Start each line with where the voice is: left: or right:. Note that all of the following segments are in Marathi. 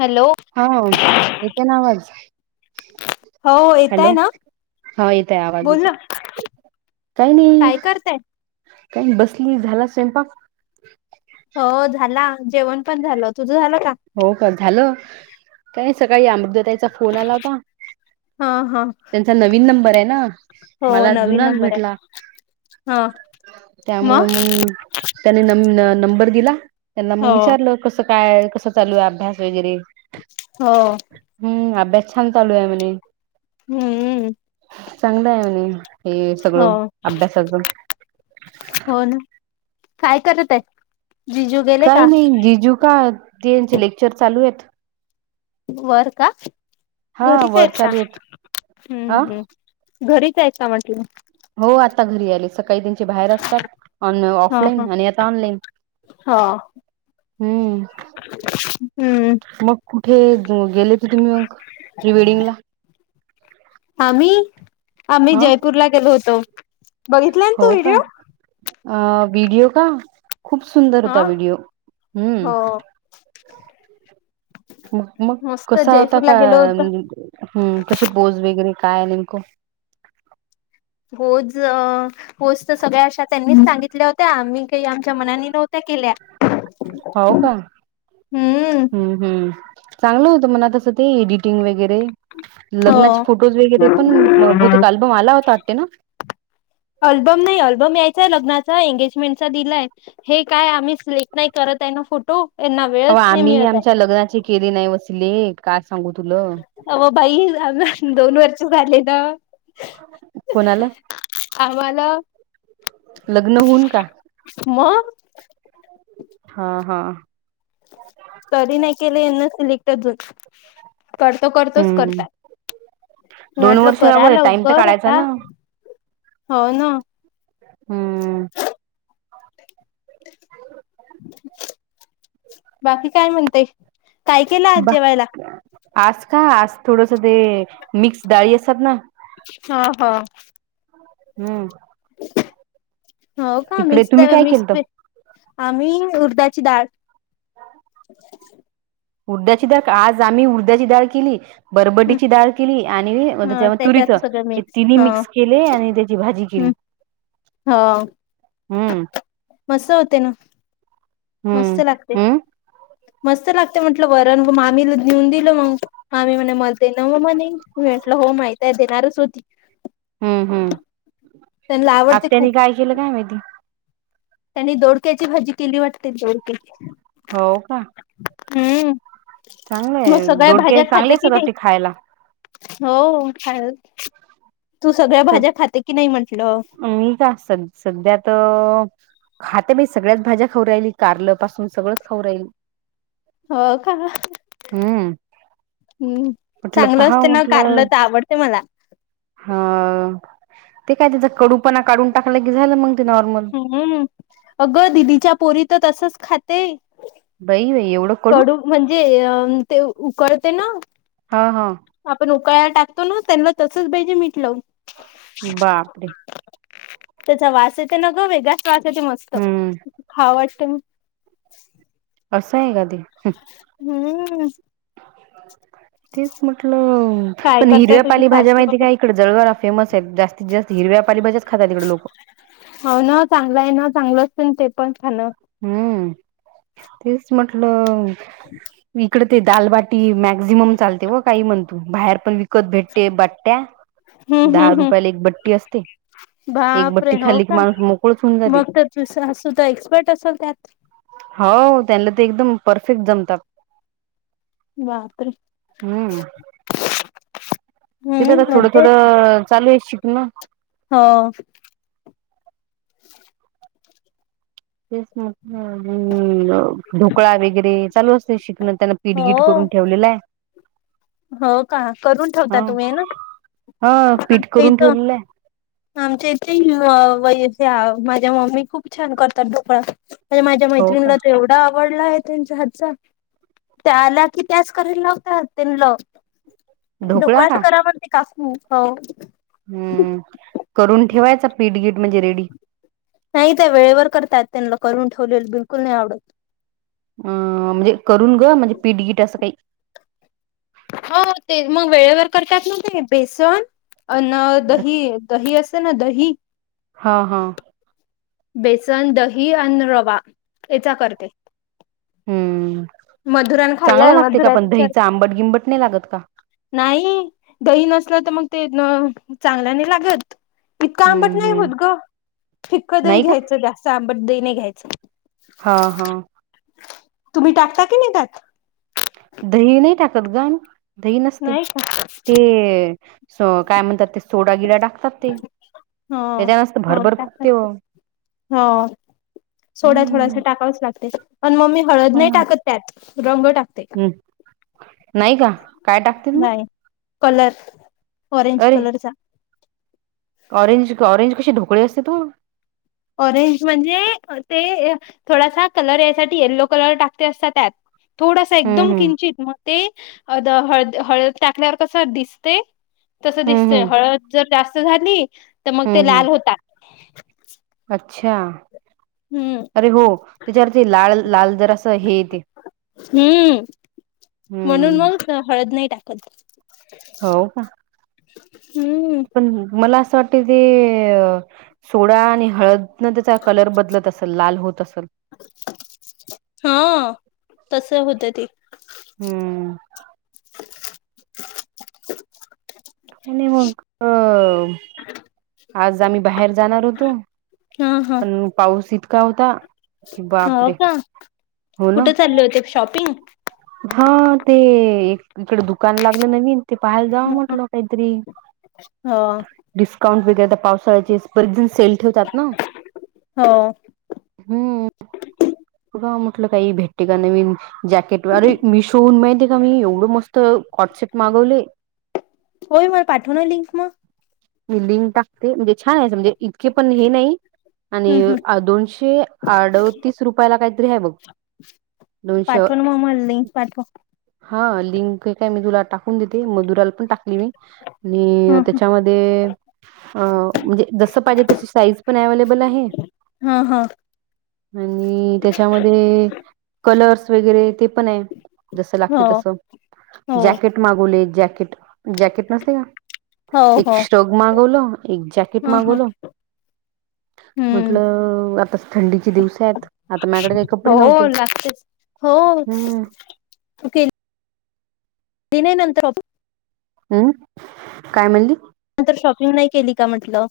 left: हॅलो.
right: हा इथ नावाज
left: हो येतय
right: हॅलो
left: ना
right: हा येत आहे आवाज
left: बोल
right: येत.
left: ना
right: काही नाही
left: काय करताय
right: काही बसली झाला स्वयंपाक.
left: हो झाला जेवण पण झालं तुझं झालं का
right: हो का झालं का सकाळी अमृतताचा फोन आला होता
left: हा हा
right: त्यांचा नवीन नंबर आहे ना
left: हो
right: मला
left: नवीन
right: जुनाच
left: नंबर आहे
right: भेटला
left: हा
right: त्यामुळं मग. त्यांनी न नंबर दिला त्यांना
left: हो
right: मग विचारलं कसं काय कसं चालू आहे अभ्यास वगैरे
left: हो.
right: हम आ बेछान चालु आहे म
left: हम्म
right: चांगलं आहे म्हणे हे
left: हो
right: सगळं अभ्यासाच.
left: हो ना काय करत आहे जिजू. गेले का
right: काही नाही जिजू का तेचे लेक्चर चालू आहेत.
left: वर का
right: हा
left: घरीच
right: वर
left: आहेत का
right: चालू हा
left: हम्म हम् घरीचय का म्हटलं.
right: हो आता घरी आले सग काही त्यांचे बाहेर असतात
left: हा हा
right: ऑफलाईन आणि आता ऑनलाईन
left: हो हम्म
right: मग कुठे गेले त तुम्ही मग प्रीवेडिंगला
left: आम्ही आम्ही
right: हा
left: जयपूरला गेलो होतो बघितला ना
right: हो
left: तू
right: का
left: व्हिडिओ
right: अ व्हिडिओ का खूप सुंदर
left: हा
right: होता व्हिडीओ
left: हो
right: हम्म मग मग
left: मस्त
right: कसा होता
left: जयपूरला
right: का
left: गेलो होतो
right: कशी बोज वगैरे काय नेमकं
left: होच. होस्त सगळ्या अशा त्यांनीच सांगितल्या होत्या आम्ही काही आमच्या मनानी नव्हत्या केल्या.
right: होव का हम्म. हम्म चांगलं होतं मणा तसं ते एडिटिंग वगैरे लग्नाचे
left: हो.
right: फोटोज वगैरे पण बहुतेक आल्बम आला होता वाटते ना
left: अल्बम नाही अल्बम यायचाय लग्नाचा एंगेजमेंटचा दिलाय. हे काय आम्ही सिलेक्ट नाही करत आहे ना फोटो. यांना
right: अ
left: वेळच नाही
right: आम्ही
left: मिळत आहे.
right: आमच्या लग्नाची केली नाही वसले काय सांगू तुला.
left: अव बाई आ दोन वर् चूघ आले ना.
right: कोणाला
left: आम्हाला
right: लग्न होऊन का
left: मग
right: हा हा.
left: तरी नाही केलेना सिलेक्टून करतो करतोच
right: हम्म
left: करतात.
right: दोन
left: म्हटलं
right: वर्ष हवं
left: कराला
right: टाइम तर
left: अवघं
right: काढायचा
left: आता
right: ना
left: हो ना.
right: हम्म.
left: बाकी काय म्हणतेय काय केला आज
right: बा
left: जेवायला
right: आज का आज थोडस ते मिक्स डाळी असात ना
left: हा हा
right: हम्म.
left: हो का
right: तिकडे
left: मिक्स
right: तुम्ही काय
left: मिक्स
right: केलत
left: आम्ही उरधची डाळ.
right: ह.
left: अच्
right: उडद्याची डाळ आज आम्ही उडद्याची डाळ केली बरबटी डाळ केली. आणि
left: ह
right: त्यामध्ये तुरीत
left: त्याच्यात सगळं मिक्स
right: तिन्ही
left: ह
right: मिक्स केले आणि त्याची भाजी केली.
left: हा
right: हम्म
left: मस् होते ना मस्त
right: हम्म
left: लागते
right: हम्म
left: मस्त लागते म्हंटलं वरण मामीला लेऊन दिलं मग हा म्ही म्हणे मत ना मग मणे म्हटलं हो माहती आहे देणारच होती.
right: हम्म हम्म
left: त्यांना आवडते
right: आत्यानी
left: खूप
right: काय केलं काय माहिती.
left: त्यांनी दोडक्याची भाजी केली वाटते दोडक्याची.
right: हो का.
left: हम्म मग
right: चांगलंय
left: सगळ्या
right: दोडके
left: भाज्या
right: चांगले
left: खाते
right: असतात
left: कि नाही.
right: वाटते खायला
left: हो ख तू सगळ्या भाज्या खाते की नाही म्हंटलं.
right: मी का स सध्यात खाते मी सगळ्याच भाज्या खाऊ राहिली कारल पासून सगळंच खाऊ राहिली.
left: हो का हम्म
right: म्हटलं
left: चांगलं
right: पहाव
left: असते ना कारलं
right: म्हटलं
left: तर आवड ते मला
right: हा ते काय तिचा कडूपणा काढून टाकलं की झालं मग ते नॉर्मल.
left: हम्म अगं दिलीच्या पोरी तर तसच खाते
right: बई बई एवढं.
left: कडू म्हणजे ते उकडते ना
right: हा हा.
left: आपण उकळयला टाकतो ना त्यांना तसच पाहिजे मीठ लावून
right: बापरे.
left: त्याचा वास येत न ग वेगळच वासा येत मस्त
right: हम्म
left: खाव वाटते म
right: असं आहे का ते.
left: हम्म.
right: तेच म्हटलं.
left: काय
right: पण
left: करताय
right: हिरव्या
left: तुझी
right: पाले भाज्या
left: सासू
right: माहिती काय
left: वगैरे
right: इकडे जळगावला फेमस आहेत जास्तीत जास्त हिरव्या पालीभज्याच खातात इकडे लोक.
left: हो ना चांगलं आहे ना चांगलं असे ते पण खान
right: हम्म तेच म्हटलं इकडे दालबाटी मॅक्झिमम चालते व काही म्हणत बाहेर पण वी इकत भेटते बट्ट्या
left: हम्म
right: दहा
left: हम्म हम्म
right: रुपयाला एक बट्टी असते. एक
left: बापरे
right: बट्टी खाल्ली की माणूस मोकळच होऊन जाते.
left: तुझी सासू तर एक्सपर्ट असेल त्यात
right: हो त्यांना ते एकदम परफेक्ट जमतात.
left: बापरे.
right: हम्म ते ज
left: हम्म
right: थोडं
left: मज्जा
right: थोडं चालू आहे शिकन.
left: हा.
right: तेच म हा. हम्म ढोकळा वगैरे चालू असते शिकणं त्यांना पिठगीट
left: हो
right: करून ठेवलेला आहे.
left: हो का करून ठेवता
right: ह
left: तुम्ही हेना
right: ह पीठ
left: आमच्या
right: करून
left: इथ.
right: ठेवलेलं आहे
left: आमच्या इथे व माझ्या मम्मी खूप छान करतात ढोकळा. म्हण माझ्या
right: हो का
left: मैत्रिणीला तेव आवडला आहे त्यांच्या हातचा त्या आला की त्याच कयला लागता त्यां ल
right: ढोकळा
left: ढोकळच
right: का
left: करावर ते काकू हो.
right: हम्म करून ठेवायचा पीठगीट म्हणजे रेडी
left: नाही त्या वेळेवर करतात त्यांना करून ठेवलेलं बिलकुल नाही आवडत.
right: अं म्हणजे करून ग म्हणजे पीठगिट असं काही.
left: हो ते मग वेळेवर करतात ना ते बेसन अन दही दही असे ना दही अ
right: हा हा.
left: बेसन दही आणि रवा याचा करते.
right: हम्म
left: मधुरान
right: चांगला
left: खाल्लाय
right: लागते का
left: मधुरा
right: पण
left: विचार
right: दहीचा आंबट गिंबट नाही लागत का.
left: नाही दही नसलं तर मग ते चांगल नाही लागत. इतकं आंबट
right: हम्म
left: नाही
right: हम्म
left: होत ग फिक्कं दही
right: नाही का
left: घ्यायचं जास्त आंबट दही नाही घ्यायचं.
right: हा हा.
left: तुम्ही टाकता की नेतात
right: दही नाही टाकत ग म दही नसते
left: नाही का
right: ते स काय म्हणात ते सोडा गिडा टाक ते
left: ह.
right: त्याच्या नसत
left: हो
right: भरभर फुगते हो
left: टाकतात हो सोडा थोडासा टाकावच लागते पण मग मी हळद नाही टाकत त्यात रंग टाकत
right: हम् नाही का काय टाकतील मग
left: नाही कलर ऑरेंज
right: अरे
left: कलरचा
right: ऑरेंज ऑरेंज कसे ढोकळे असते तू
left: ऑरेंज म्हणजे ते थोडासा कलर यायसाठी येल्लो कलर टाकते असता त्यात थोडासा एकदम
right: हम्म हम्म
left: किंचित मग ते हळद हळद टाकल्यावर कस दिसते तस
right: हम्म
left: दिसते
right: हम्म
left: हळद जर जास्त झाली तर मग ते
right: हम्म
left: लाल
right: हम्म
left: होतात
right: अच्छा
left: हम्म
right: अरे हो त्याच्यावरती लाल लाल जरा असं हे य ते
left: हम् म्हणून
right: हम्म
left: मग हळद नाही टाकत
right: हो का
left: हम्म
right: पण मला असं वाटत ते सोडा आणि हळदन त्याचा कलर बदलत असेल लाल होत असल
left: हा तस होतं ते
right: हम्म नाही मग अ आज आम्ही बाहेर जाणार होतो
left: हा हा
right: पण पाऊस इतका होता कि
left: हो
right: बापरे
left: का
right: हो ना
left: कुठे चालले होते शॉपिंग
right: हा ते एक इकड दुकान लागलं नवीन ते पाहायला जावं
left: हो
right: म्हटलं काहीतरी डिस्काउंट वगैरे तर पावसाळ्याचे बेच जण सेल ठेवतात ना
left: हो
right: हम्म त का म्हटलं काही भेटते का नवीन जॅकेट अरे मी शोून माहिती आहे का मी एवढं मस्त हॉटसेट मागवले
left: होय मला पाठव ना लिंक म
right: बिल्डिंग टाकते म्हणजे छान आहे सजे इतके पण हे नाही
left: हम्म
right: आणि
left: हम्म
right: दोनशे अडतीस रुपयाला काहीतरी आहे बघ दोनशे
left: पाठव न मामल दई पाठव
right: हा लिंक काय मी तुला टाकून देते मधुराला पण टाकली मी आणि
left: ह
right: त्याच्यामध्ये म्हणजे जस पाहिजे तशी साईज पण अवलेबल आहे
left: हा हा
right: आणि त्याच्यामध्ये कलर्स वगैरे ते पण आहे जसं
left: हो
right: लागते तसं
left: हो
right: जॅकेट मागवले जॅकेट जॅकेट नसते का
left: हो
right: एक
left: हो
right: श्रक मागवलो एक जॅकेट
left: ह ह
right: मागवलो
left: [inaudible]
right: म्हटलं आता थंडीचे दिवस आहेत आता माझ्याकडे काही कपडे
left: हो
right: नव्हते
left: लागतेच हो
right: हम्म
left: दिना नंतर
right: हम्म काय म्हणली
left: नंतर शॉपिंग नाही केली का म्हटलं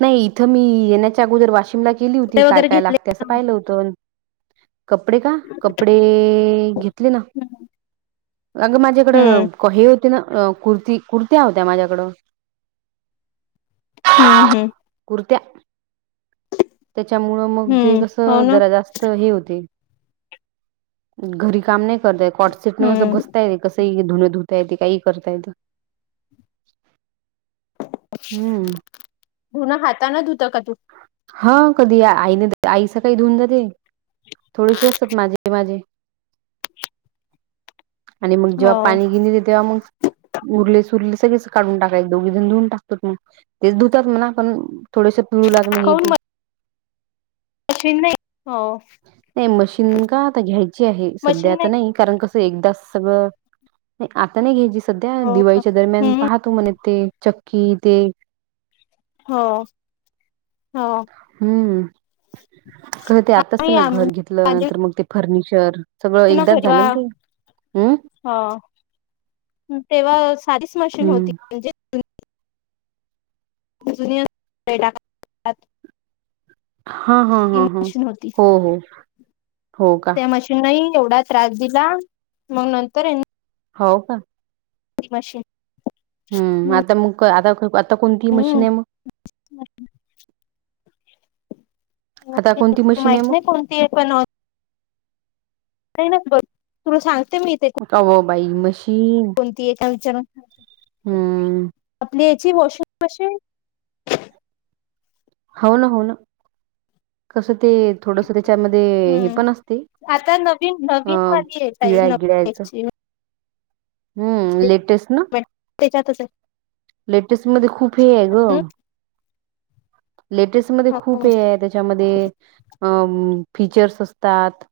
right: नाही इथं मी येण्याच्या अगोदर वाशिमला गेली होती
left: ते
right: काय
left: वगैरे
right: काय
left: घेतले
right: लागते असं पाहिलं होतं कपडे का कपडे घेतले ना अग
left: हम्म
right: माझेकडें कऊ कुर्ती कुर्ती होत्या माझ्याकड
left: हम्म हम्
right: कुृत्या त्याच्यामुळ मग जे
left: हम्म हो
right: कसं
left: ना
right: जरा जास तर हे होते. घरी काम नाय करता येत कॉटसीट
left: हम्म
right: बसताय कसई धुन धुता येते काई करता येते. हम्म
left: [inaudible] धुन हाताने धुता का तू
right: हा कधी आईने आई सकाळी धुऊन जाते. थोडीशी असतात माझे माझे. आणि मग जेव्हा
left: हो
right: पाणी घेऊन येते तेव्हा मग उरले सुरले सगळेच काढून टाकायच दोघेजण धुऊन टाकतात मग. ते धुतात म्हणा पण थोडेसे पिळू लागण हे ते.
left: [inaudible] मशीन नाही हो
right: नाई मशीन का आता घ्यायची आहेच सध्या
left: मशीन
right: त
left: नाही
right: नाई. कारण कसं एकदाच सगळं आता नाय घ्यायची सध्या
left: हो का
right: दिवाळीच्या दरम्यान
left: हम्म
right: पाहतो म्हणे ते, चक्की ते
left: हो, हो.
right: हम्म खर ते आताच
left: नाही
right: तिन घर
left: आम्ही
right: घेतलं,
left: आली
right: नंतर मग ते फर्निचर सगळं
left: होती ना घरी
right: एकदाच
left: तेव्हा
right: झालंन ते अम
left: हो तेव्हा सादिच मशीन होती म्हणजे [unintelligible]
right: हा, हा,
left: ती
right: हा, हा,
left: मशीन होती
right: हो, हो. हो का
left: त्या मशीनही एवढा त्रास दिला. मग नंतर ह्या
right: हो का
left: मशीन
right: हम्म आता मग आता आता कोणती मशीन
left: हम्म
right: आय मग आता कोणती
left: [unintelligible]
right: मशीन आहे
left: माहित नाइ
right: मग
left: कोणतीय पण नाही ना बघ तुला सांगते मी ते
right: [unintelligible] बाई मशी
left: कोणती एका विचारा
right: हम्म
left: आपली याची वॉशिंग मशीन
right: हो ना, हो ना कसं ते थोडस त्याच्यामध्ये हे पण
left: हम्म
right: असते
left: आता नवीन
right: अ
left: नवीन वाली येत आहे ताई
right: पिळाय
left: नवीन
right: गिळायचं
left: ची
right: हम्म लेटेस्ट न
left: त्याच्यातचय
right: लेटेस्ट मध्ये खूप हेय ग
left: हम्म,
right: लेटेस्ट मध्ये खूप हे
left: हो
right: हाय त्याच्यामध्ये फीचर्स असतात.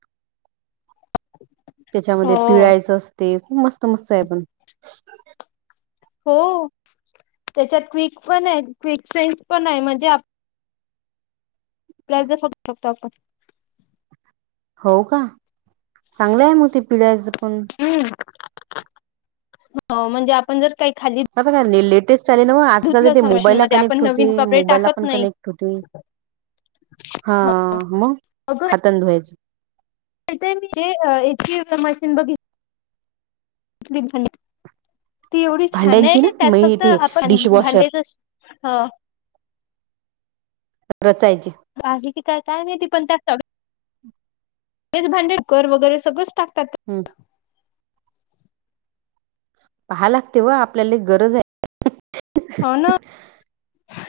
right: त्याच्यामध्ये
left: हो
right: पिळायचं असते, खूप मस्त मस्त आहे पण.
left: हो त्याच्यात क्विक पणय क्विक सेन्स पण हाय म्हणजे आ प्लाझ फक्त [unintelligible]
right: हो का चांगलंय मग ते पिळायचं पण.
left: हम्, हो म्हणजे आपण जर काही खाली
right: [unintelligible] लेटेस्ट चाले नव्ह आजकाल
left: धुतलं
right: तर ते
left: असं मशीन
right: मोबाईलला
left: मध्ये आपण
right: कनेक्ट
left: नवीन
right: होते,
left: कपडे
right: मोबाईलला
left: टाकत
right: पण
left: नाही
right: कनेक्ट होते. हा
left: हो.
right: म
left: अगं
right: हाताने धुवायच
left: [unintelligible] ती एवडी छानय
right: भांड्यांची ना
left: का त्यात
right: मी
left: फक्त
right: ते
left: आपण भांडे
right: डिशवॉशर
left: अ
right: रचायची
left: बागीची काय काय माहिती [unintelligible] तेच भांडे कर वगैरे सगळंच टाकतात
right: हम्म पहाय लागतय व आपल्याला एक गरज
left: हो ना.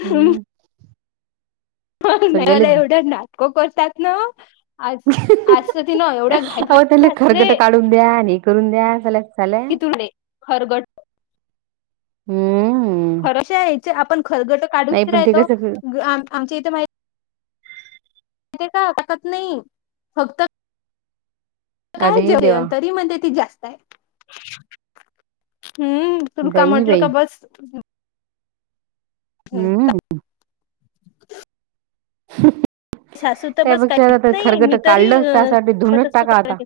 right: हम्म!
left: मग नाही
right: सगळ्याले
left: मला एवढं नाटकंतात ना? आज आज तीला
right: अ त्याला खरगट
left: [unintelligible]
right: काढून द्या नि करून द्या चला चालय.
left: तुले खरगट
right: हम्म!
left: क आपण खलगट
right: नाही
left: काढूच
right: पण ते
left: राहतो,
right: कसं
left: आमच्या इथे माहि य का टाकत नाही फक्त काय
right: अरे देवा
left: जयंतरी म्हण ती जास्त आहे. हम्म! तु काय
right: बाई
left: म्हटलं
right: बाई
left: का बस.
right: हम्!
left: सासू तर बस
right: त्यापेक्षा
left: काही
right: आता तर
left: नाही
right: खरगट
left: मी तरी
right: काढलंच,
left: अं,
right: त्यासाठी
left: टाकत
right: धुनच
left: असतो
right: टाका
left: काय
right: आता
left: ते.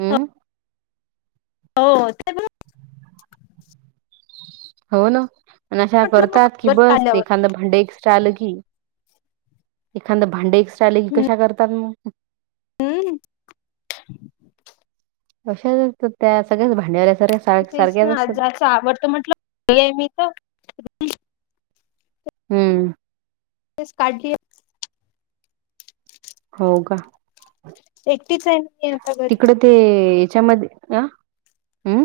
right: हम्!
left: हो ते,
right: हो ना! आशा
left: म्हटलं मग
right: करतात की
left: खरगट काढल्यावर
right: एखादं भांड आलं की. एखाद भांडजास्त आलं की मग कशा करतात त्या.
left: हम!
right: अशाच असतात. सगळ्या भांड्या वाल्या
left: ज्याचं त्याचं आवडतं नेहमीच.
right: हं.
left: काढली [unintelligible]
right: हो का!
left: एकटीच आहे ना मी आता घरी.
right: तिकडे ते ह्याच्यामध्ये अ. ह.